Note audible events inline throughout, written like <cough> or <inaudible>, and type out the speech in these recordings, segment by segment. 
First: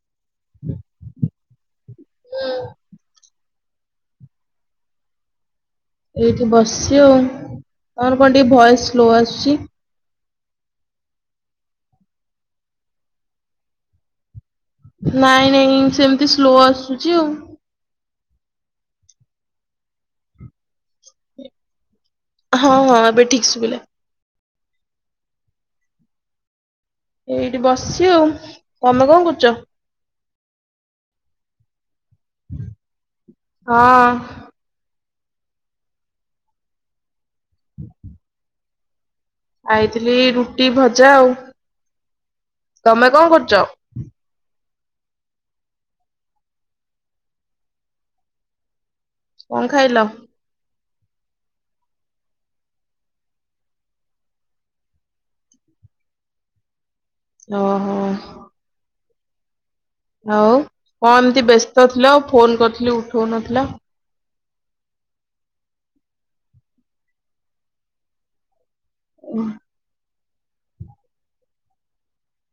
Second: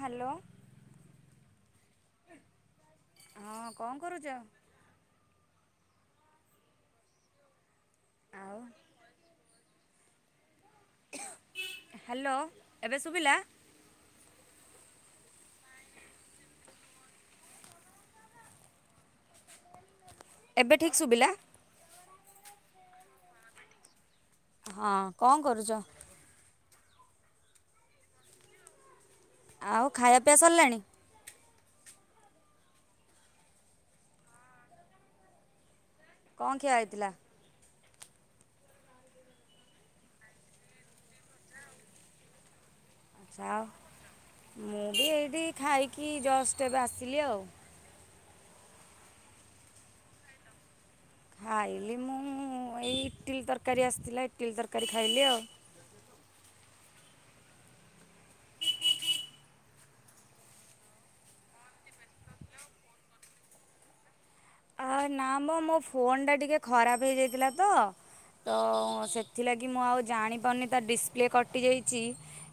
Hello. ହୁଁ। ହଁ କଣ କରୁଛ? ଏଇଠି ବସିଛି ଆଉ, ତମର କଣ ଟିକେ ଆଉ ଭଏସ ସ୍ଲୋ ଆସୁଛି। ହ୍ୟାଲୋ, ଏବେ ସୁବିଲା। ନାଇଁ ନାଇଁ ଉଁ ସେମିତି ସ୍ଲୋ ଆସୁଛି ଆଉ। ଏବେ ଠିକ୍ ଶୁଭିଲା? ହଁ ହଁ ଏବେ ଠିକ୍ ସୁଵିଲା। ହଁ, କଣ କରୁଛ? ଏଇଠି ବସି ଆଉ, ତମେ କଣ କରୁଛ? ଆଉ ଖାଇବା ପିଆ ସରିଲାଣି? ହଁ। କଣ ଖିଆ ହେଇଥିଲା? ହୁଁ ଆଇଥିଲି ରୁଟି ଭଜା ଆଉ, ତମେ? କଣ କରୁଛ? ଆଉ ମୁଁ ବି ଏଇଠି ଖାଇକି ଜଷ୍ଟ ଏବେ ଆସିଲି ଆଉ। କଣ ଖାଇଲ? ଖାଇଲି ମୁଁ ଏଇ ଇଟିଲ ତରକାରୀ ଆସିଥିଲା, ଇଟିଲି ତରକାରୀ ଖାଇଲି ଆଉ। ଓହୋ। ହାଉ କଣ ଏମତି ବ୍ୟସ୍ତ ଥିଲ, ଆଉ ଫୋନ କରିଥିଲି ଉଠଉନଥିଲ। ଆ ନା ମ ମୋ ଫୋନ ଟା ଟିକେ ଖରାପ ହେଇଯାଇଥିଲା ତ, ତ ସେଥିଲାଗି ମୁଁ ଆଉ ଜାଣିପାରୁନି ତ ଡିସପ୍ଲେ କଟିଯାଇଛି।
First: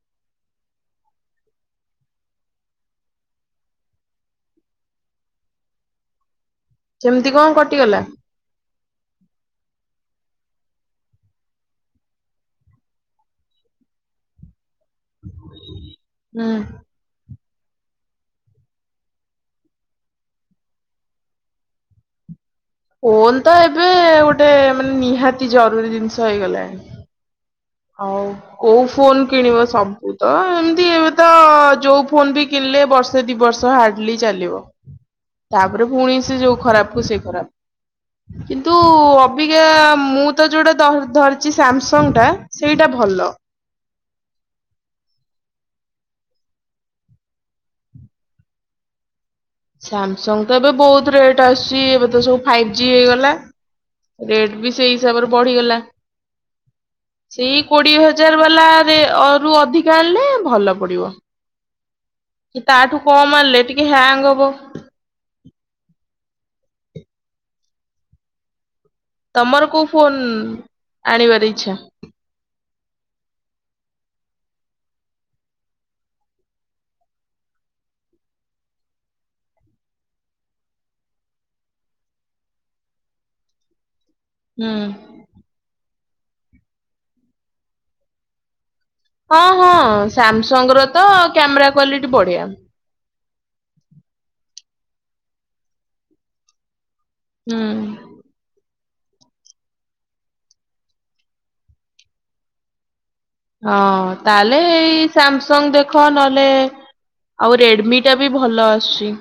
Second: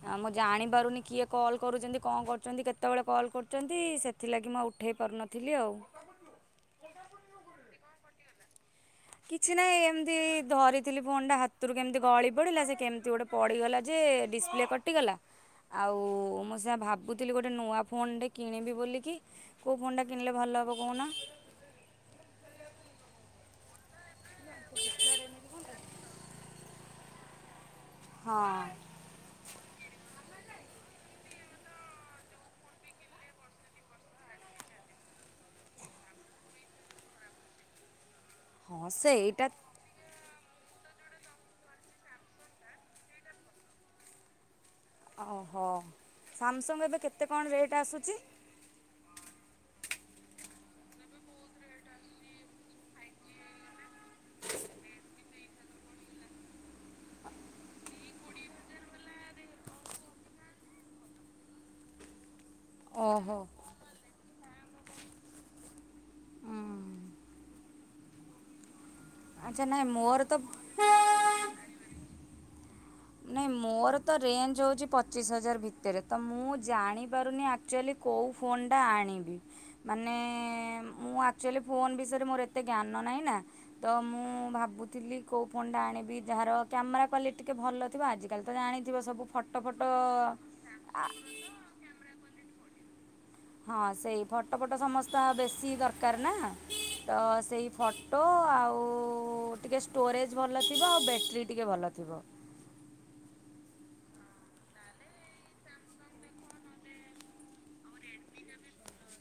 ଆ ମୁଁ ଜାଣି ପାରୁନି କିଏ କଲ୍ କରୁଛନ୍ତି, କଣ କରୁଛନ୍ତି କେତେବେଳେ କଲ୍ କରୁଛନ୍ତି, ସେ ସେଥିଲାଗି ମୁଁ ଆଉ ଉଠେଇ ପାରୁନଥିଲି ଆଉ। ସେମିତି କଣ କଟିଗଲା? କିଛି ନାହିଁ ଏମିତି ଧରିଥିଲି ଫୋନଟା, ହାତରୁ କେମିତି ଗଳି ପଡିଲା ସେ କେମତି ଗୋଟେ ପଡ଼ିଗଲା ଯେ ଡିସପ୍ଲେ କଟିଗଲା ଆଉ ହୁଁ ମୁଁ ସେ ଭାବେ ଭାବୁଥିଲି ଗୋଟେ ନୂଆ ଫୋନଟେ କିଣିବି ବୋଲିକି କେଉଁ ଫୋନ୍ଟା କିଣିଲେ ଭଲ ହେବ କହୁନ। ଫୋନ ତ ଏବେ ଗୋଟେ ମାନେ ନିହାତି ଜରୁରୀ ଜିନିଷ ହେଇଗଲାଣି। ଆଉ ହଁ କୋଉ। ଫୋନ କିଣିବ ସବୁ ତ ଏମିତି ଏବେ ତ ଯୋଉ ଫୋନ ବି କିଣିଲେ ବର୍ଷେ। ସେ ଦି ବର୍ଷ ହାର୍ଡଲି ଚାଲିବ ତାପରେ ପୁଣି ସେ ଯୋଉ ଖରାପ କୁ ସେ ଖରାପ। କିନ୍ତୁ ହଁ ସେଇଟା ଅବିକା ମୁଁ ତ ଯୋଉଟା ଧରିଛି ସାମସଙ୍ଗ ଟା ସେଇଟା ଭଲ। ଓହୋ ସାମସଙ୍ଗ ଏବେ କେତେ କଣ ରେଟ୍ ଆସୁଛି। ସାମସଙ୍ଗ ତ ଏବେ ବହୁତ ରେଟ୍ ଆସୁଛି ଏବେ ତ ସବୁ ଫାଇଭ୍ ଜି ହେଇଗଲା। ରେଟ୍ ବି ସେଇ ହିସାବରେ ବଢିଗଲା। ସେଇ କୋଡିଏ ହଜାର ବାଲା ରୁ ଅଧିକା ଆଣିଲେ ଭଲ। କି ତାଠୁ କମ ଓହୋ ଆଣିଲେ ଟିକେ ହ୍ୟାଙ୍ଗ ହବ। ହୁଁ। ଆଚ୍ଛା ତମର ନାଇଁ କୋଉ ଫୋନ୍ ମୋର ତ ଆଣିବାର ଇଛା। ନାଇଁ ମୋର ତ ରେଞ୍ଜ ହେଉଛି ପଚିଶ ହଜାର ଭିତରେ ତ ମୁଁ ଜାଣିପାରୁନି ଆକ୍ଚୁଆଲି। କେଉଁ ଫୋନ୍ଟା ଆଣିବି। ମାନେ ମୁଁ ଆକ୍ଚୁଆଲି ଫୋନ୍ ବିଷୟରେ ମୋର ଏତେ ଜ୍ଞାନ ନାହିଁ ନା ତ ମୁଁ। ହୁଁ ଭାବୁଥିଲି କୋଉ ଫୋନ୍ ଟା ଆଣିବି ଯାହାର କ୍ୟାମେରା କ୍ୱାଲିଟି ଟିକେ ଭଲ ଥିବ ଆଜି। ତମେ ଜାଣିଥିବ ସବୁ ହଁ ଫଟୋ ଫଟ। ହଁ ସାମସଙ୍ଗ ର ତ କ୍ୟାମେରା କ୍ଵାଲିଟି ବଢ଼ିଆ। ହଁ ସେଇ ଫଟୋ ଫଟୋ ସମସ୍ତ ବେଶୀ ଦରକାର ନା ତ ହୁଁ ସେଇ। ଫଟୋ ଆଉ ଟିକେଏ ଷ୍ଟୋରେଜ୍ ଭଲ ଥିବ ଆଉ ବ୍ୟାଟେରୀ ଟିକେ ଭଲ ଥିବ। ହଁ ତାହେଲେ ଏଇ ସାମ୍ ସଂଗ ଦେଖ ନହେଲେ ଆଉ ରେଡମି ଟା ବି ଭଲ ଆସୁଛି।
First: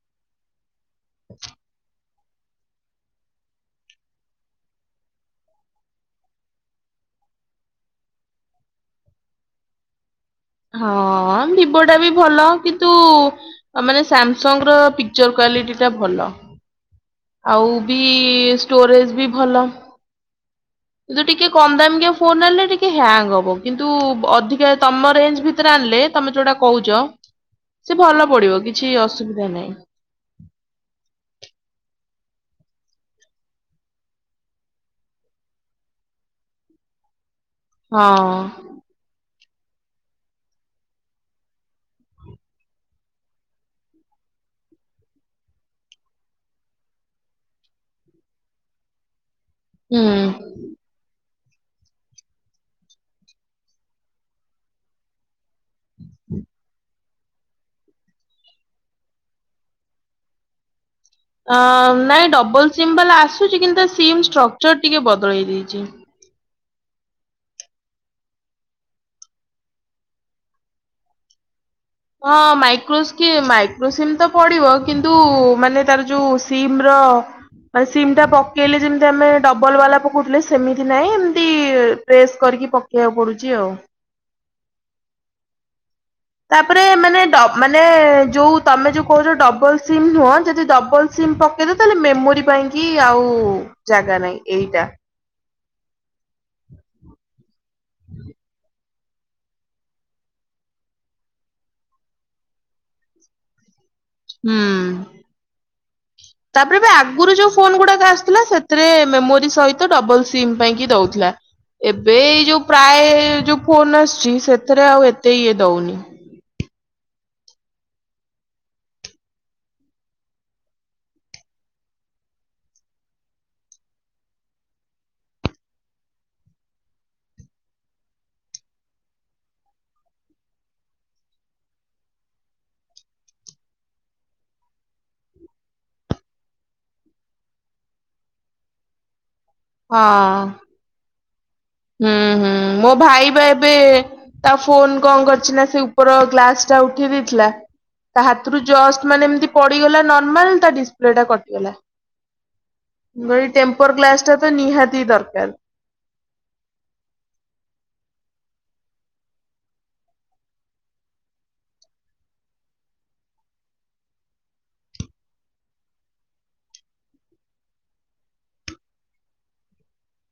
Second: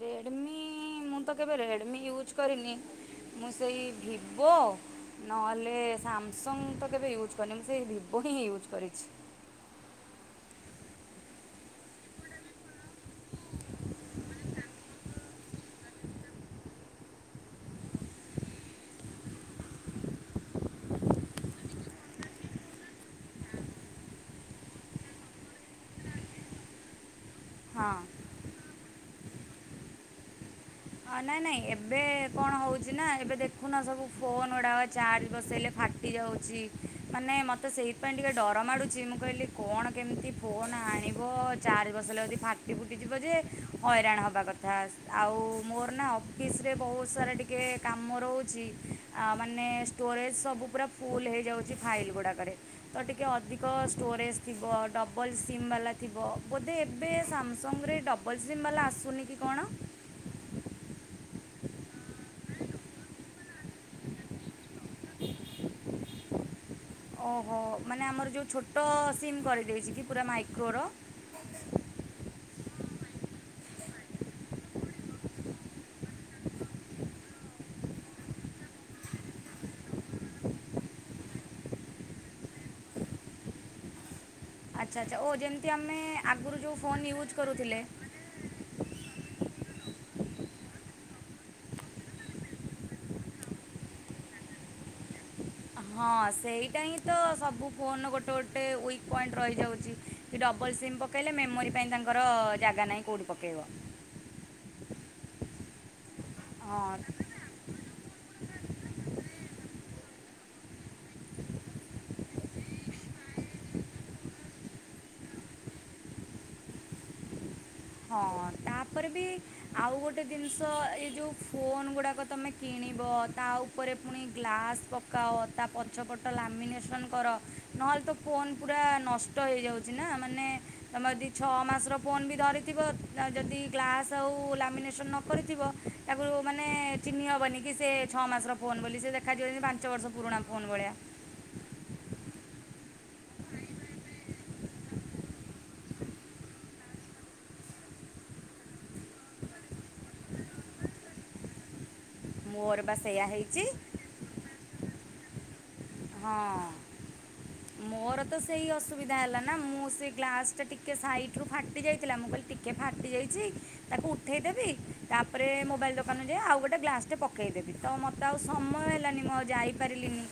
ରେଡ଼ମି ମୁଁ ତ କେବେ ରେଡ଼ମି ୟୁଜ୍ କରିନି। ମୁଁ ସେଇ ଭିବୋ। ନହେଲେ ସାମସଙ୍ଗ ତ କେବେ ୟୁଜ୍ କରିନି ମୁଁ ସେଇ ଭିବୋ ହିଁ ୟୁଜ୍ କରିଛି। ହଁ ଭିବୋ ଟା ବି ଭଲ କିନ୍ତୁ ମାନେ ସାମସଙ୍ଗ ର। ପିଚର କ୍ଵାଲିଟି ଟା ଭଲ ଆଉ ବି ଷ୍ଟୋରେଜ ବି ଭଲ। କିନ୍ତୁ ଟିକେ କମ ଦମ୍ କି ଫୋନ ଆଣିଲେ ଟିକେ ହ୍ୟାଙ୍ଗ ହବ କିନ୍ତୁ ଅଧିକା ତମ ରେଞ୍ଜ ଭିତରେ ଆଣିଲେ ତମେ ଯୋଉଟା କହୁଛ ସେ ହଁ। ଭଲ ପଡିବ କିଛି ଅସୁବିଧା ନାହିଁ ହ ନାଇଁ ନାଇଁ ଏବେ କଣ ହଉଛି ନା ଏବେ ଦେଖୁନା ସବୁ ଫୋନ ଗୁଡା ଚାର୍ଜ ବସେଇଲେ ଫାଟୁଚି ଫାଟି ଯାଉଛି ମାନେ ମୋତେ ସେଇପାଇଁ ଟିକେ ହଁ ଡର ମାଡ଼ୁଛି ମୁଁ କହିଲି କଣ କେମିତି ଫୋନ୍ ଆଣିବ ଚାର୍ଜ ବସେଇ ହେଲେ ଯଦି ଫାଟି ଫୁଟିଯିବ ଯେ ହଇରାଣ ହେବା କଥା। ବାସ୍ ମୋର ନା ଅଫିସରେ ବହୁତ ସାରା ଟିକେ କାମ ରହୁଛି। ଆ ମାନେ ଷ୍ଟୋରେଜ୍ ହୁଁ। ସବୁ ପୁରା ଫୁଲ୍ ହେଇଯାଉଛି ଫାଇଲ୍ ଗୁଡ଼ାକରେ ତ ଟିକିଏ ଅଧିକ ଷ୍ଟୋରେଜ୍ ଥିବ ଡବ। ଡବଲ୍ ସିମ୍ ବାଲା ଥିବ ବୋଧେ ଏବେ ସାମସଙ୍ଗରେ ଡବଲ୍ ସିମ୍ ବାଲା ଆସୁନି କି କଣ। <inaudible> ଅ ନାଇଁ ଡବଲ ସିମ୍ ବାଲା ଆସୁଛି କିନ୍ତୁ ସିମ୍ ଷ୍ଟ୍ରକ୍ଚର ଟିକେ ବଦଳେଇ ଦେଇଛି। ଓହୋ ମାନେ ଆମର ଯେଉଁ ଛୋଟ ସିମ୍ କରିଦେଇଛି କି ପୁରା ମାଇକ୍ରୋର। ହଁ ମାଇକ୍ର ମାଇକ୍ରୋ ସମ ତ ପଡିବ କିନ୍ତୁ ମାନେ ତାର ଯୋଉ ସିମ ର ସିମ୍ ଟା ପକେଇଲେ ଯେମିତି ଆମେ ଡବଲ ବାଲା ପକଉଥିଲେ ସେମିତି ନାହିଁ ଏମିତି ପ୍ରେସ୍ କରିକି ପକେ ବୁଝିବାକୁ ପଡୁଛି ଆଉ। ଆଚ୍ଛା ଆଚ୍ଛା ଓ ଯେମିତି ଆମେ ଆଗରୁ ଯେଉଁ ତାପରେ ଫୋନ୍ ମାନେ ୟୁଜ୍ ଡ କରୁଥିଲେ ମାନେ ଯୋଉ ତମେ ଯୋଉ କହୁଚ ଡବଲ୍ ସିମ୍ ନୁହଁ ଯଦି ଡବଲ୍ ସିମ୍ ପକେଇଦ ତାହେଲେ ମେମୋରି ପାଇଁକି ଆଉ ଜାଗା ନାହିଁ ଏଇଟା। ହଁ ସେଇଟା ହିଁ ତ ସବୁ ଫୋନ ଗୋଟେ ଗୋଟେ ଉଈକ ପଏଣ୍ଟ ରହିଯାଉଛି କି ଡବଲ୍ ସିମ୍ ପକେଇଲେ ମେମୋରି ପାଇଁ ତାଙ୍କର ଜାଗା ନାହିଁ କୋଉଠି ପକେଇବ। ହୁଁ ତାପରେ ବି ହଁ ଆଗରୁ ଯୋଉ ଫୋନ ଗୁଡାକ ଆସିଥିଲା ସେଥିରେ ମେମୋରି ସହିତ ଡବଲ ସିମ୍ ପାଇଁକି ଦଉଥିଲା। ଏବେ ଏଇ ଯୋଉ ପ୍ରାୟ ଯୋଉ ଫୋନ ଆସୁଛି ସେଥିରେ ଆଉ ଏତେ ଇଏ ଦଉନି। ହଁ ତାପରେ ବି ଆଉ ଗୋଟେ ଜିନଷ ଏ ଯୋଉ ଫୋନ ଗୁଡାକ ତମେ କିଣିବ ତା ଉ ଉପରେ ପୁଣି ଗ୍ଲାସ୍ ପକାଅ ତା ପଛପଟ ଲାମିନେସନ୍ କର ନହେଲେ ତ ଫୋନ ପୁରା ନଷ୍ଟ ହେଇଯାଉଛି ନା ମାନେ ତମର ଯଦି ଛଅ ମାସର ଫୋନ ବି ଧରି ଥିବ ଯଦି ଗ୍ଲାସ୍ ଆଉ ଲାମିନେସନ୍ ନ କରିଥିବ ତାକୁ ମାନେ ଚିନ୍ହି ହବନି କି ସେ ଛଅ ମାସର ଫୋନ୍ ବୋଲି ସେ ଦେଖାଯିବ ଯେମିତି ପାଞ୍ଚ ବର୍ଷ ପୁରୁଣା ହଁ ଫୋନ୍ ଭଳିଆ। ହୁଁ ହୁଁ ମୋ ଭାଇ ବା ଏବେ ତା ଫୋନ କଣ କରିଚି ନା ସେ ଉପର ଗ୍ଲାସ ଟା ଉଠେଇ ଦେଇଥିଲା ତା ହାତରୁ ଜଷ୍ଟ ମାନେ ଏମତି ନର୍ମାଲ ତା ଡିସପ୍ଲେ ଟା କଟିଗଲା। ମୋର ବା ସେଇଆ ଗୋଟେ ହେଇଛି ଟେମ୍ପର ଗ୍ଲାସ ଟା ତ ନିହାତି ଦରକାର। ହଁ। ମୋର ତ ସେଇ ଅସୁବିଧା ହେଲା ନା ମୁଁ ସେ ଗ୍ଲାସ ଟା ଟିକେ ସାଇଟ ରୁ ଫାଟି ଯାଇଥିଲା ମୁଁ କହିଲି ଟି ଟିକେ ଫାଟିଯାଇଛି ତାକୁ ଉଠେଇଦେବି ତାପରେ ମୋବାଇଲ ଦୋକାନରୁ ଯାଇ ଆଉ ଗୋଟେ ଗ୍ଲାସ ଟେ ପକାଇଦେବି। ତ ମତେ ଆଉ ସମୟ ହେଲାନି ମୁଁ ଆଉ ଯାଇପାରିଲିନି।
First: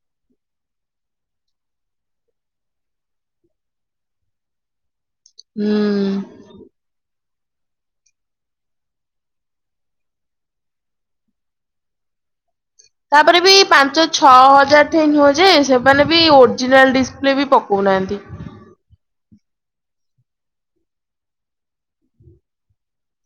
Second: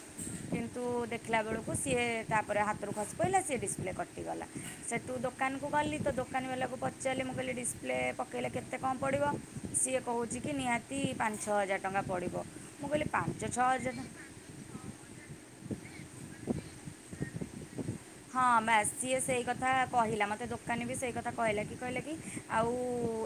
କିନ୍ତୁ ଦେଖିଲା ବେଳକୁ ସିଏ ତାପରେ ହାତରୁ ଖସି ପଇଲା ସିଏ ଡିସପ୍ଲେ କଟ କଟିଗଲା ସେଠୁ ଦୋକାନକୁ ଗଲି ତ ହୁଁ। ଦୋକାନୀ ବାଲାକୁ ପ ପଚାରଲି ମୁଁ କହିଲି ଡିସପ୍ଲେ ପକେଇଲେ କେତେ କଁ ପଡ଼ିବ ସିଏ କହୁଛି କି ନିହାତି ପାଞ୍ଚ ଛହ ହଜାର ଟଙ୍କା ପଡ଼ିବ ମୁଁ କହିଲି ପାଞ୍ଚ ତାପରେ ବି ଛଅ ହଜାର ପାଞ୍ଚ ଟ ଛଅ ହଜାର ଠେଇଁ ନୁହଁ ଯେ ସେମାନେ ବି ଓରିଜିନାଲ୍ ଡିସପ୍ଲେ ବି ପକଉନାହାଁନ୍ତି। ହଁ ବାସ ସିଏ ସେଇ କଥା କହିଲା ମତେ ଦୋକାନୀ ବି ସେଇ କଥା କହିଲା କି କହିଲା କି ଆଉ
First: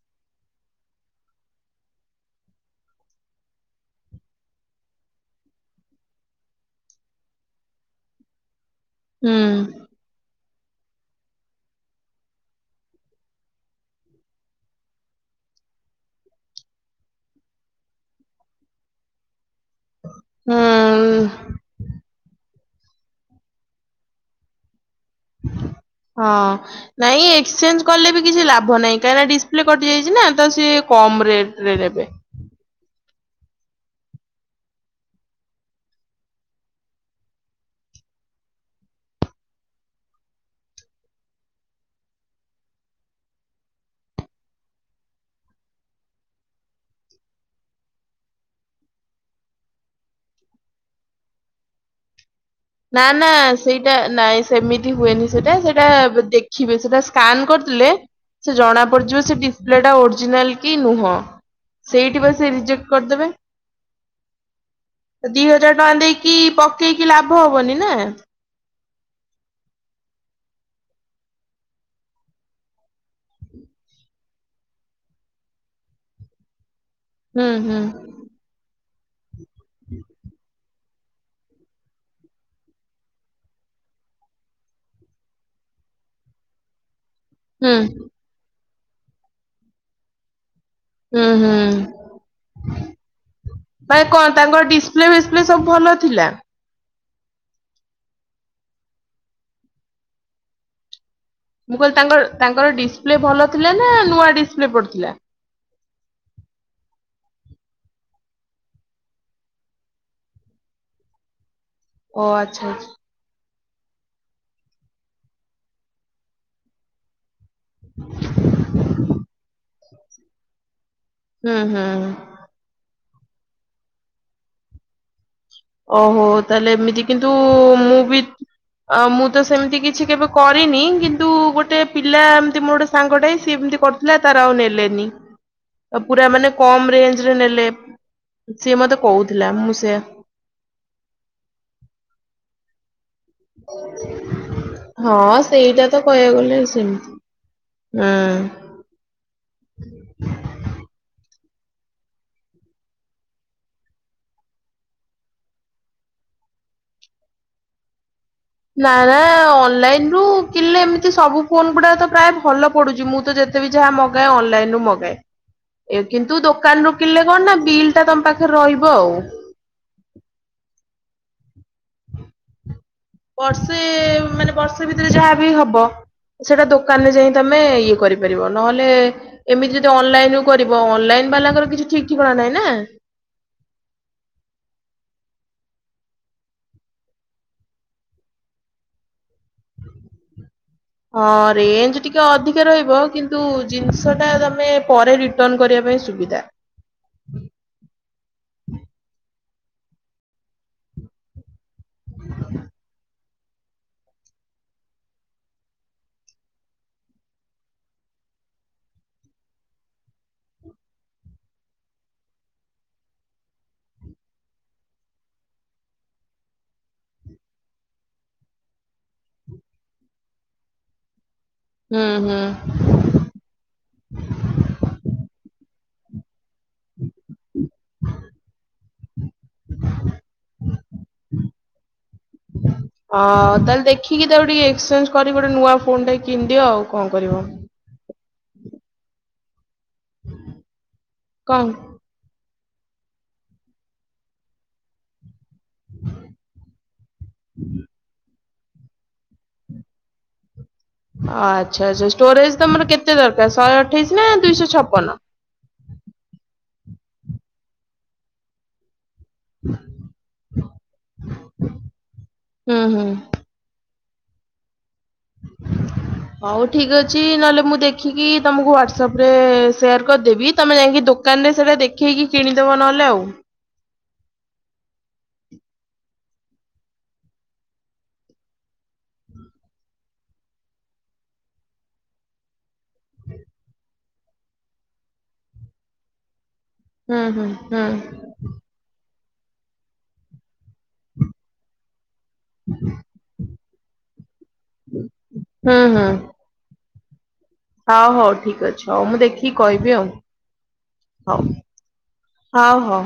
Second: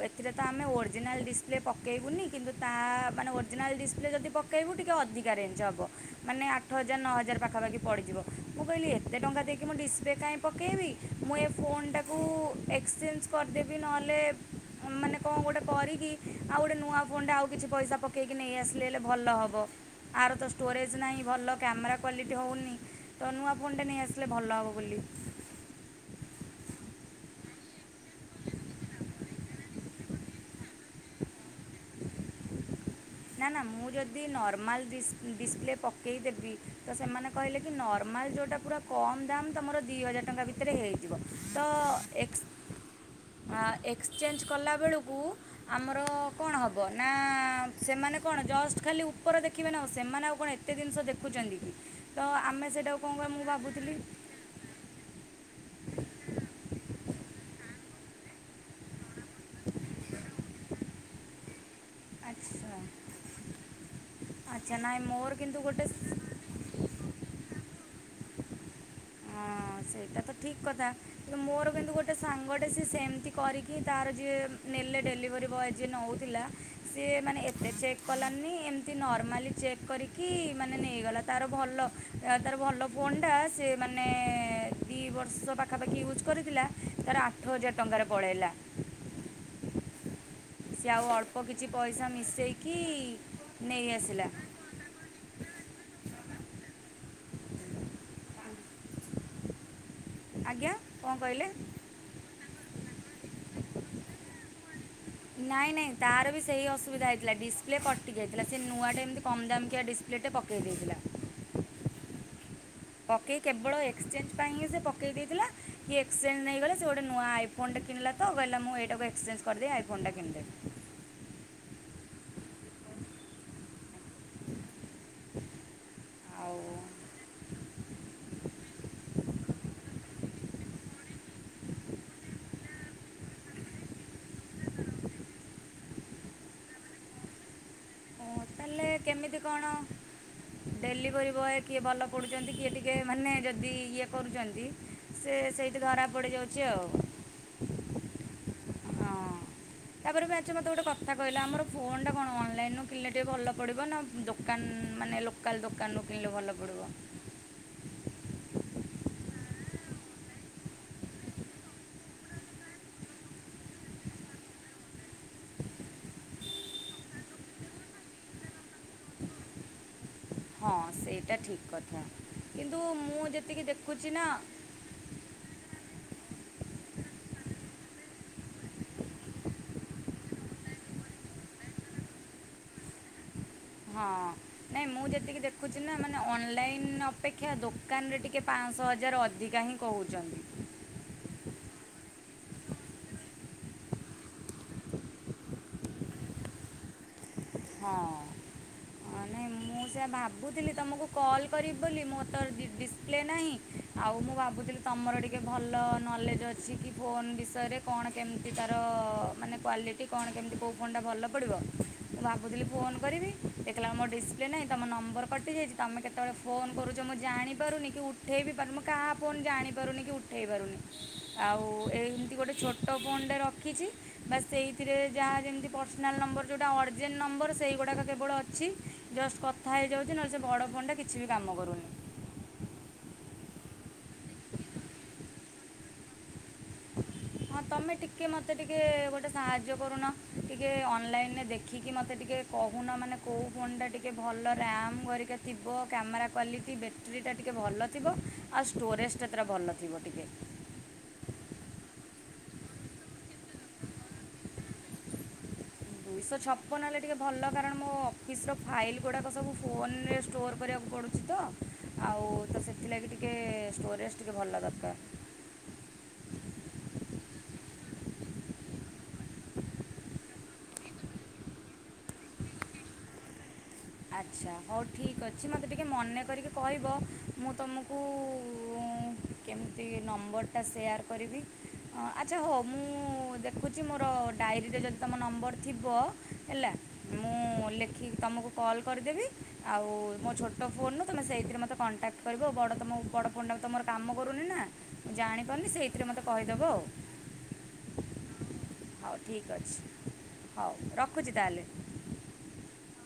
ଏ ଏଥିରେ ତ ଆମେ ଓରିଜିନାଲ୍ ଡିସପ୍ଲେ ପକେଇବୁନି କିନ୍ତୁ ତା ମାନେ ଓରିଜିନାଲ୍ ଡିସପ୍ଲେ ଯଦି ପ ପକେଇବୁ ଟିକେ ଅଧିକା ରେଞ୍ଜ ହବ ମାନେ ଆଠ ହଜାର ନଅ ହଜାର ପାଖାପାଖି ପଡ଼ିଯିବ ମୁଁ କହିଲି ଏ ଏତେ ହୁଁ ଟଙ୍କା ଦେଇକି ମୁଁ ଡିସପ୍ଲେ କାହିଁ ପକେଇବି ମୁଁ ଏ ଫୋନ୍ ଟାକୁ ଏକ୍ସଚେଞ୍ଜ କରିଦେବି ନହେଲେ ମାନେ କଁ ଗୋଟେ କରିକି ଆଉ ଗୋଟେ ନୂଆ ଫୋନ୍ ଟା ଆଉ କିଛି ପଇସା ପକେଇକି ନେଇଆସିଲେ ହେଲେ ଭଲ ହେବ। ଆର ତ ହୁଁ ଷ୍ଟୋରେଜ୍ ନାହିଁ ଭଲ କ୍ୟାମେରା କ୍ୱାଲିଟି ହଉନି ତ ନୂଆ ଫୋନଟେ ନେଇ ଆସି ଭଲ ହବ ବୋଲି। ହଁ। ନାଇଁ ଏକ୍ସଚେଞ୍ଜ କଲେ ବି କିଛି ଲାଭ ନାହିଁ କାହିଁକିନା ଡିସପ୍ଲେ କଟି ଯାଇଛି ନା ତ ସିଏ କମ ରେଟରେ ନେବେ। ନା ନା ମୁଁ ଯଦି ନର୍ମାଲ୍ ଡିସପ୍ଲେ ପକେଇଦେବି ତ ସେମାନେ କହିଲେ କି ନର୍ମାଲ୍ ଯୋଉଟା ପୁରା କମ୍ ଦାମ୍ ତମର ଦି ହଜାର ଟଙ୍କା ଭିତରେ ହେଇଯିବ। ତ ଏକ୍ ଏକ୍ସଚେଞ୍ଜ କଲାବେଳକୁ ଆମର କଣ ହବ ନା ସେମାନେ କଣ ଜଷ୍ଟ ଖାଲି ଉପର ଦେଖିବେ ନା ଆଉ ସେମାନେ ଆଉ କଣ ଏତେ ଜିନଷ ଦେଖୁଛନ୍ତି କି ତ ଆମେ ସେଇଟାକୁ ନା କ'ଣ କରିବା ନା ମୁଁ ଭାବୁଥିଲି ସେଇଟା ନାଇଁ ସେମିତି ହୁଏନି ସେଟା ସେଇଟା ଦେଖିବେ ସେଟା ସ୍କାନ କରିଦେଲେ ସେ ଜଣା ପଡିଯିବ ସେ ଡିସପ୍ଲେ ଟା ଓରିଜିନାଲ୍ କି ନୁହଁ। ସେଇଠି ବା ସେ ଆଚ୍ଛା ରିଜେକ୍ଟ କରିଦେବେ ଆଚ୍ଛା ନାଇଁ ମୋର ଦି କିନ୍ତୁ ହଜାର ଟଙ୍କା ଗୋଟେ ଦେଇକି କି ପକେଇକି ଲାଭ ହବନି ନା। ହଁ। ହଁ ସେଇଟା ତ ଠିକ୍ କଥା କିନ୍ତୁ ମୋର କିନ୍ତୁ ଗୋଟଏ ସାଙ୍ଗଟେ ସିଏ ସେମିତି କରିକି ତାର ଯିଏ ନେଲେ ଡେଲିଭରି ବୟ ଯିଏ ନେଉଥିଲା ସିଏ ମାନେ ହୁଁ ଏତେ ହୁଁ ଚେକ୍ କଲାନି ଏମିତି ନର୍ମାଲି ଚେକ୍ କରିକି ମାନେ ନେଇଗଲା ତାର ଭଲ ତାର ଭଲ ଫୋନଟା ସେ ମାନେ ଦୁଇ ବର୍ଷ ପାଖାପାଖି ୟୁଜ୍ କରିଥିଲା ତାର ଆଠ ହୁଁ ହଜାର ଟଙ୍କାରେ ପଳାଇଲା। ସେ ଆଉ ହୁଁ ଅଳ୍ପ ହୁଁ କିଛି ପଇସା ମିଶେଇକି ନେଇ ଆସିଲା। ସପ୍ଲେ ଫିସ୍ପ୍ଲେ ସବୁ ଭଲ ଥିଲା? ଆଜ୍ଞା କଣ କହିଲେ? ମୁଁ କହିଲି ତାଙ୍କର ତାଙ୍କର ଡିସପ୍ଲେ ଭଲ ଥିଲା ନା ନୂଆ ଡିସପ୍ଲେ ପଡିଥିଲା? ନାଇଁ ନାଇଁ ତାର ବି ସେହି ଅସୁବିଧା ହେଇଥିଲା ଡିସପ୍ଲେ କଟିକି ଯାଇଥିଲା ସେ ନୂଆଟା ଏମିତି କମ୍ ଦାମ୍କିଆ ଡ଼ି ପ୍ଲେଟେ ପକାଇ ଦେଇଥିଲା। ଓ ଆଚ୍ଛା ଆଛା। ପକେଇ କେବଳ ଏକ୍ସଚେଞ୍ଜ ପାଇଁ ହିଁ ସେ ପକାଇ ଦେଇଥିଲା କି ଏକ୍ସଚେଞ୍ଜ ନେଇଗଲେ ସେ ଗୋଟେ ନୂଆ ଆଇଫୋ ଫୋନ୍ ଟେ କିିଣିଲା ତ କହିଲା ମୁଁ ଏଇାକୁ ଏକ୍ସେଞ୍ଜଦେବ ଆଇ ଫୋନ ଟା କିଣିଦେବି। ହୁଁ ହୁଁ। ଓହୋ ଆଉ ତାହେଲେ ଏମିତି କିନ୍ତୁ ମୁଁ ବି ଅ ମୁଁ ତ ସେମିତି କିଛି କେବେ କରିନି କିନ୍ତୁ ଗୋଟେ ପିଲା ଏମିତି ମୋର ଗୋଟେ ସାଙ୍ଗଟେ ସିଏ ଏମିତି କର ତାର ଆଉ ନେଲେନି ପୁରା ମାନେ କମ୍ ରେଞ୍ଜ ରେ ନେଲେ। ଓ, ସିଏ ତାହେଲେ ମତେ କେମିତି କହୁଥିଲା କ'ଣ ମୁଁ ସେଆ ଡେଲିଭରି ବୟ କିଏ ଭଲ ପଡୁଚନ୍ତି କିଏ ଟିକେ ମାନେ ଯଦି ଇଏ କରୁଚନ୍ତି ସେ ହଁ ସେଇଠି ସେଇଟା ତ ଧରା କହିବାକୁ ଗଲେ ପଡ଼ିଯାଉଚି ଆଉ। ସେମିତି ହୁଁ। ହଁ ତାପରେ ବି ଆଛା ମତେ ଗୋଟେ କଥା କହିଲା ଆମର ଫୋନ୍ ଟା କଣ ଅନ୍ ଲାଇନୁ କିଣିଲେ ଟିକେ ଭଲ ପଡ଼ିବ ନା ଦୋକାନ ମାନେ ଲୋକ କାଲ୍ ଦୋକାନରୁ କିଣିଲେ ଭଲ ପଡିବ? ନା ନା ଅନଲାଇନ ରୁ କିଣିଲେ ଏମିତି ସବୁ ଫୋନ ଗୁଡା ତ ପ୍ରାୟ ଭଲ ପଡୁଚି ମୁଁ ତ ଯେତ ତେ ବି ଯାହା ମଗାଏ ଅନନ୍ଲାଇନ୍ ରୁ ମଗାଏ। ଏ କିନ୍ତୁ ଦୋକାନରୁ କିଣିଲେ କଣ ନା ବିଲ୍ ଟା ତମ ପାଖରେ ରହିବ ଆଉ। ହଁ ସେଇଟା ଠିକ କଥା କିନ୍ତୁ ମୁଁ ଯେତିକି ବର୍ଷେ ଦେଖୁଚି ନା ମାନେ ବର୍ଷେ ଭିତରେ ଯାହା ବି ହବ ସେଇଟା ଦୋକାନରେ ଯାଇଁ ତମେ ଇଏ କରିପାରିବ ନହେଲେ ଏମିତି ଯଦି ଅନଲାଇନ୍ ରୁ କରିବ ଅନଲାଇନ୍ ବାଲାଙ୍କର କିଛି ଠିକ୍ ଠିକଣା ନାହିଁ ନା ହଁ। ନାଇଁ ମୁଁ ଯେତିକି ଦେଖୁଚି ନା ମାନେ ଅନଲାଇନ୍ ଅପେକ୍ଷା ଦୋକାନରେ ଟିକେ ପାଞ୍ଚଶହ ହଜାର ଅଧିକା ହିଁ କହୁଚନ୍ତି। ହଁ ରେଞ୍ଜ ଟିକେ ଅଧିକା ରହିବ କିନ୍ତୁ ଜିନିଷ ଟା ତମେ ପରେ ରି ରିଟର୍ନ କରିବା ପାଇଁ ସୁବିଧା। ହଁ। ହଁ ନାହିଁ ମୁଁ ସେ ଭାବୁଥିଲି ତମକୁ କଲ୍ କରିବି ବୋଲି ମୋ ତୋର ଡ଼ି ଡିସପ୍ଲେ ନାହିଁ ଆଉ ମୁଁ ଭାବୁଥିଲି ତମର ଟିକେ ଭଲ ନଲେଜ୍ ଅଛି କି ଫୋନ୍ ବିଷୟରେ କଣ କେମିତି ତାର ମାନେ କ୍ଵାଲିଟି କଣ କେମିତି କୋଉ ଫୋନ୍ ଟା ଭଲ ପଡ଼ିବ। ମୁଁ ଭାବୁଥିଲି ଫୋନ କରିବି ଦେଖିଲା ବେଳକୁ ମୋ ଡିସପ୍ଲେ ନାହିଁ ତମ ନମ୍ବର କଟିଯାଇଛି। ତମେ କେତେ କେତେବେଳେ ଫୋନ୍ କରୁଛ ମୁଁ ଜାଣିପାରୁନି କି ଉଠାଇ ବି ପାରୁନି ମୁଁ କାହା ଫୋନ୍ ଜାଣିପାରୁନି କି ଉଠାଇ ପାରୁନି। ଆଉ ହୁଁ ଏମିତି ହୁଁ। ଗୋଟେ ଛୋଟ ଟ ଫୋନ ଟେ ରଖିଛି। ବାଶ୍ ସେଇଥିରେ ଯାହା ଯେମତି ପର୍ସନାଲ ନମ୍ବର ଯୋଉଟା ଅର୍ ଯେନ୍ ନମ୍ବର ସେଇଗୁଡ଼ାକ କେବଳ ଅଛି। ଜଷ୍ଟ କଥା ହେଇଯାଉଚି ନହେଲେ ସେ ବଡ଼ ଫୋନ ଟା କିଛି ବି କାମ କରୁନି। <unintelligible> ହଁ, ତାହେଲେ ଦେଖିକି ତାକୁ ଟିକେ ଏକ୍ସଚେଞ୍ଜ କରିକି। ଗୋଟେ ନୂଆ ଫୋନ ଟେ କିଣିଦିଅ ଆଉ କଣ କରିବ। ହଁ, ତମେ ଟିକେ ମତେ ଟିକେ ଗୋଟେ ସାହାଯ୍ୟ କରୁନ? ଟିକେ ଅନଲାଇନ୍ ରେ କଣ? ଦେଖିକି ମତେ ଟିକେ କହୁନ, ମାନେ କୋଉ ଫୋନ ଟା ଟିକେ ଭଲ ରାମ ହରିକା କ ଥିବ କ୍ୟାମେରା କ୍ୱାଲିଟି ବେଟ୍ରି ଟା ଟିକେ ଭଲ ଥିବ। ଆଉ ଷ୍ଟୋରେଜ୍ ଟା ତାର ଭଲ ଥିବ ଟିକେ। ଆଚ୍ଛା ଆଚ୍ଛା। ଷ୍ଟୋରେଜ୍ ତମର କେତେ ଦରକାର, ଶହେ ଅଠେଇଶି ନା ଦୁଇଶ ଛପନ? ଦୁଇଶ ଛପନ ହେଲେ ଟିକେ ଭଲ, କାରଣ ମୋ ଅଫିସ ର ଫାଇଲ୍ ଗୁଡ଼ାକ ସବୁ ଫୋନ୍ ରେ ଷ୍ଟୋର କରିବାକୁ ପଡୁଛି ତ। ଆଉ ତ ହୁଁ ହୁଁ। ସେଥିଲାଗି ଟିକେ ଷ୍ଟୋରେଜ୍ ଟିକେ ଭଲ ଦରକାର। <unintelligible> ହଉ ଠିକ୍ ଅଛି ନହେଲେ ମୁଁ ଦେଖିକି ତମକୁ ହ୍ଵାଟସଆପ ରେ ସେୟାର କରିଦେବି। ତମେ ଯାଇକି ଦୋ ଦୋକାନ ରେ ସେଇଟା ଦେଖେଇକି କିଣିଦବ ନହେଲେ ଆଉ। ଆଚ୍ଛା ହଉ ଠିକ୍ ଅଛି। ମୋତେ ଟିକେ ମନେ କରିକି କହିବ। ମୁଁ ତମକୁ କେମିତି ନମ୍ବର ଟା ସେୟାର୍ କରିବି? ହଁ, ଆଚ୍ଛା ହଉ ମୁଁ ଦେଖୁଛି ମୋର ଡାଏରୀରେ ଯଦି ତମ ନମ୍ବର ଥିବ ହେଲା। ହୁଁ ହୁଁ ମୁଁ ହୁଁ ଲେଖି ତମକୁ କଲ୍ କରିଦେବି ଆଉ ମୋ ଛୋଟ ଫୋନ୍ ରୁ ତମେ ସେଇଥିରେ ମୋତେ କଣ୍ଟାକ୍ଟ କରିବ ବଡ଼ ତମ ବଡ଼ ଫୋନ୍ ଟା ବି ତ ମୋର କାମ କରୁନି ନା ମୁଁ ଜାଣିପାରୁନି ହୁଁ ସେଇଥିରେ ହୁଁ। ମୋତେ କହିଦେବ ଆଉ। ହଉ ହଉ ଠିକ ଅଛି ହଉ ମୁଁ ଠିକ୍ ଦେଖିକି ଅଛି କହିବି ଆଉ ହଉ ରଖୁଛି ହଉ। ତାହେଲେ ହଉ ହଉ।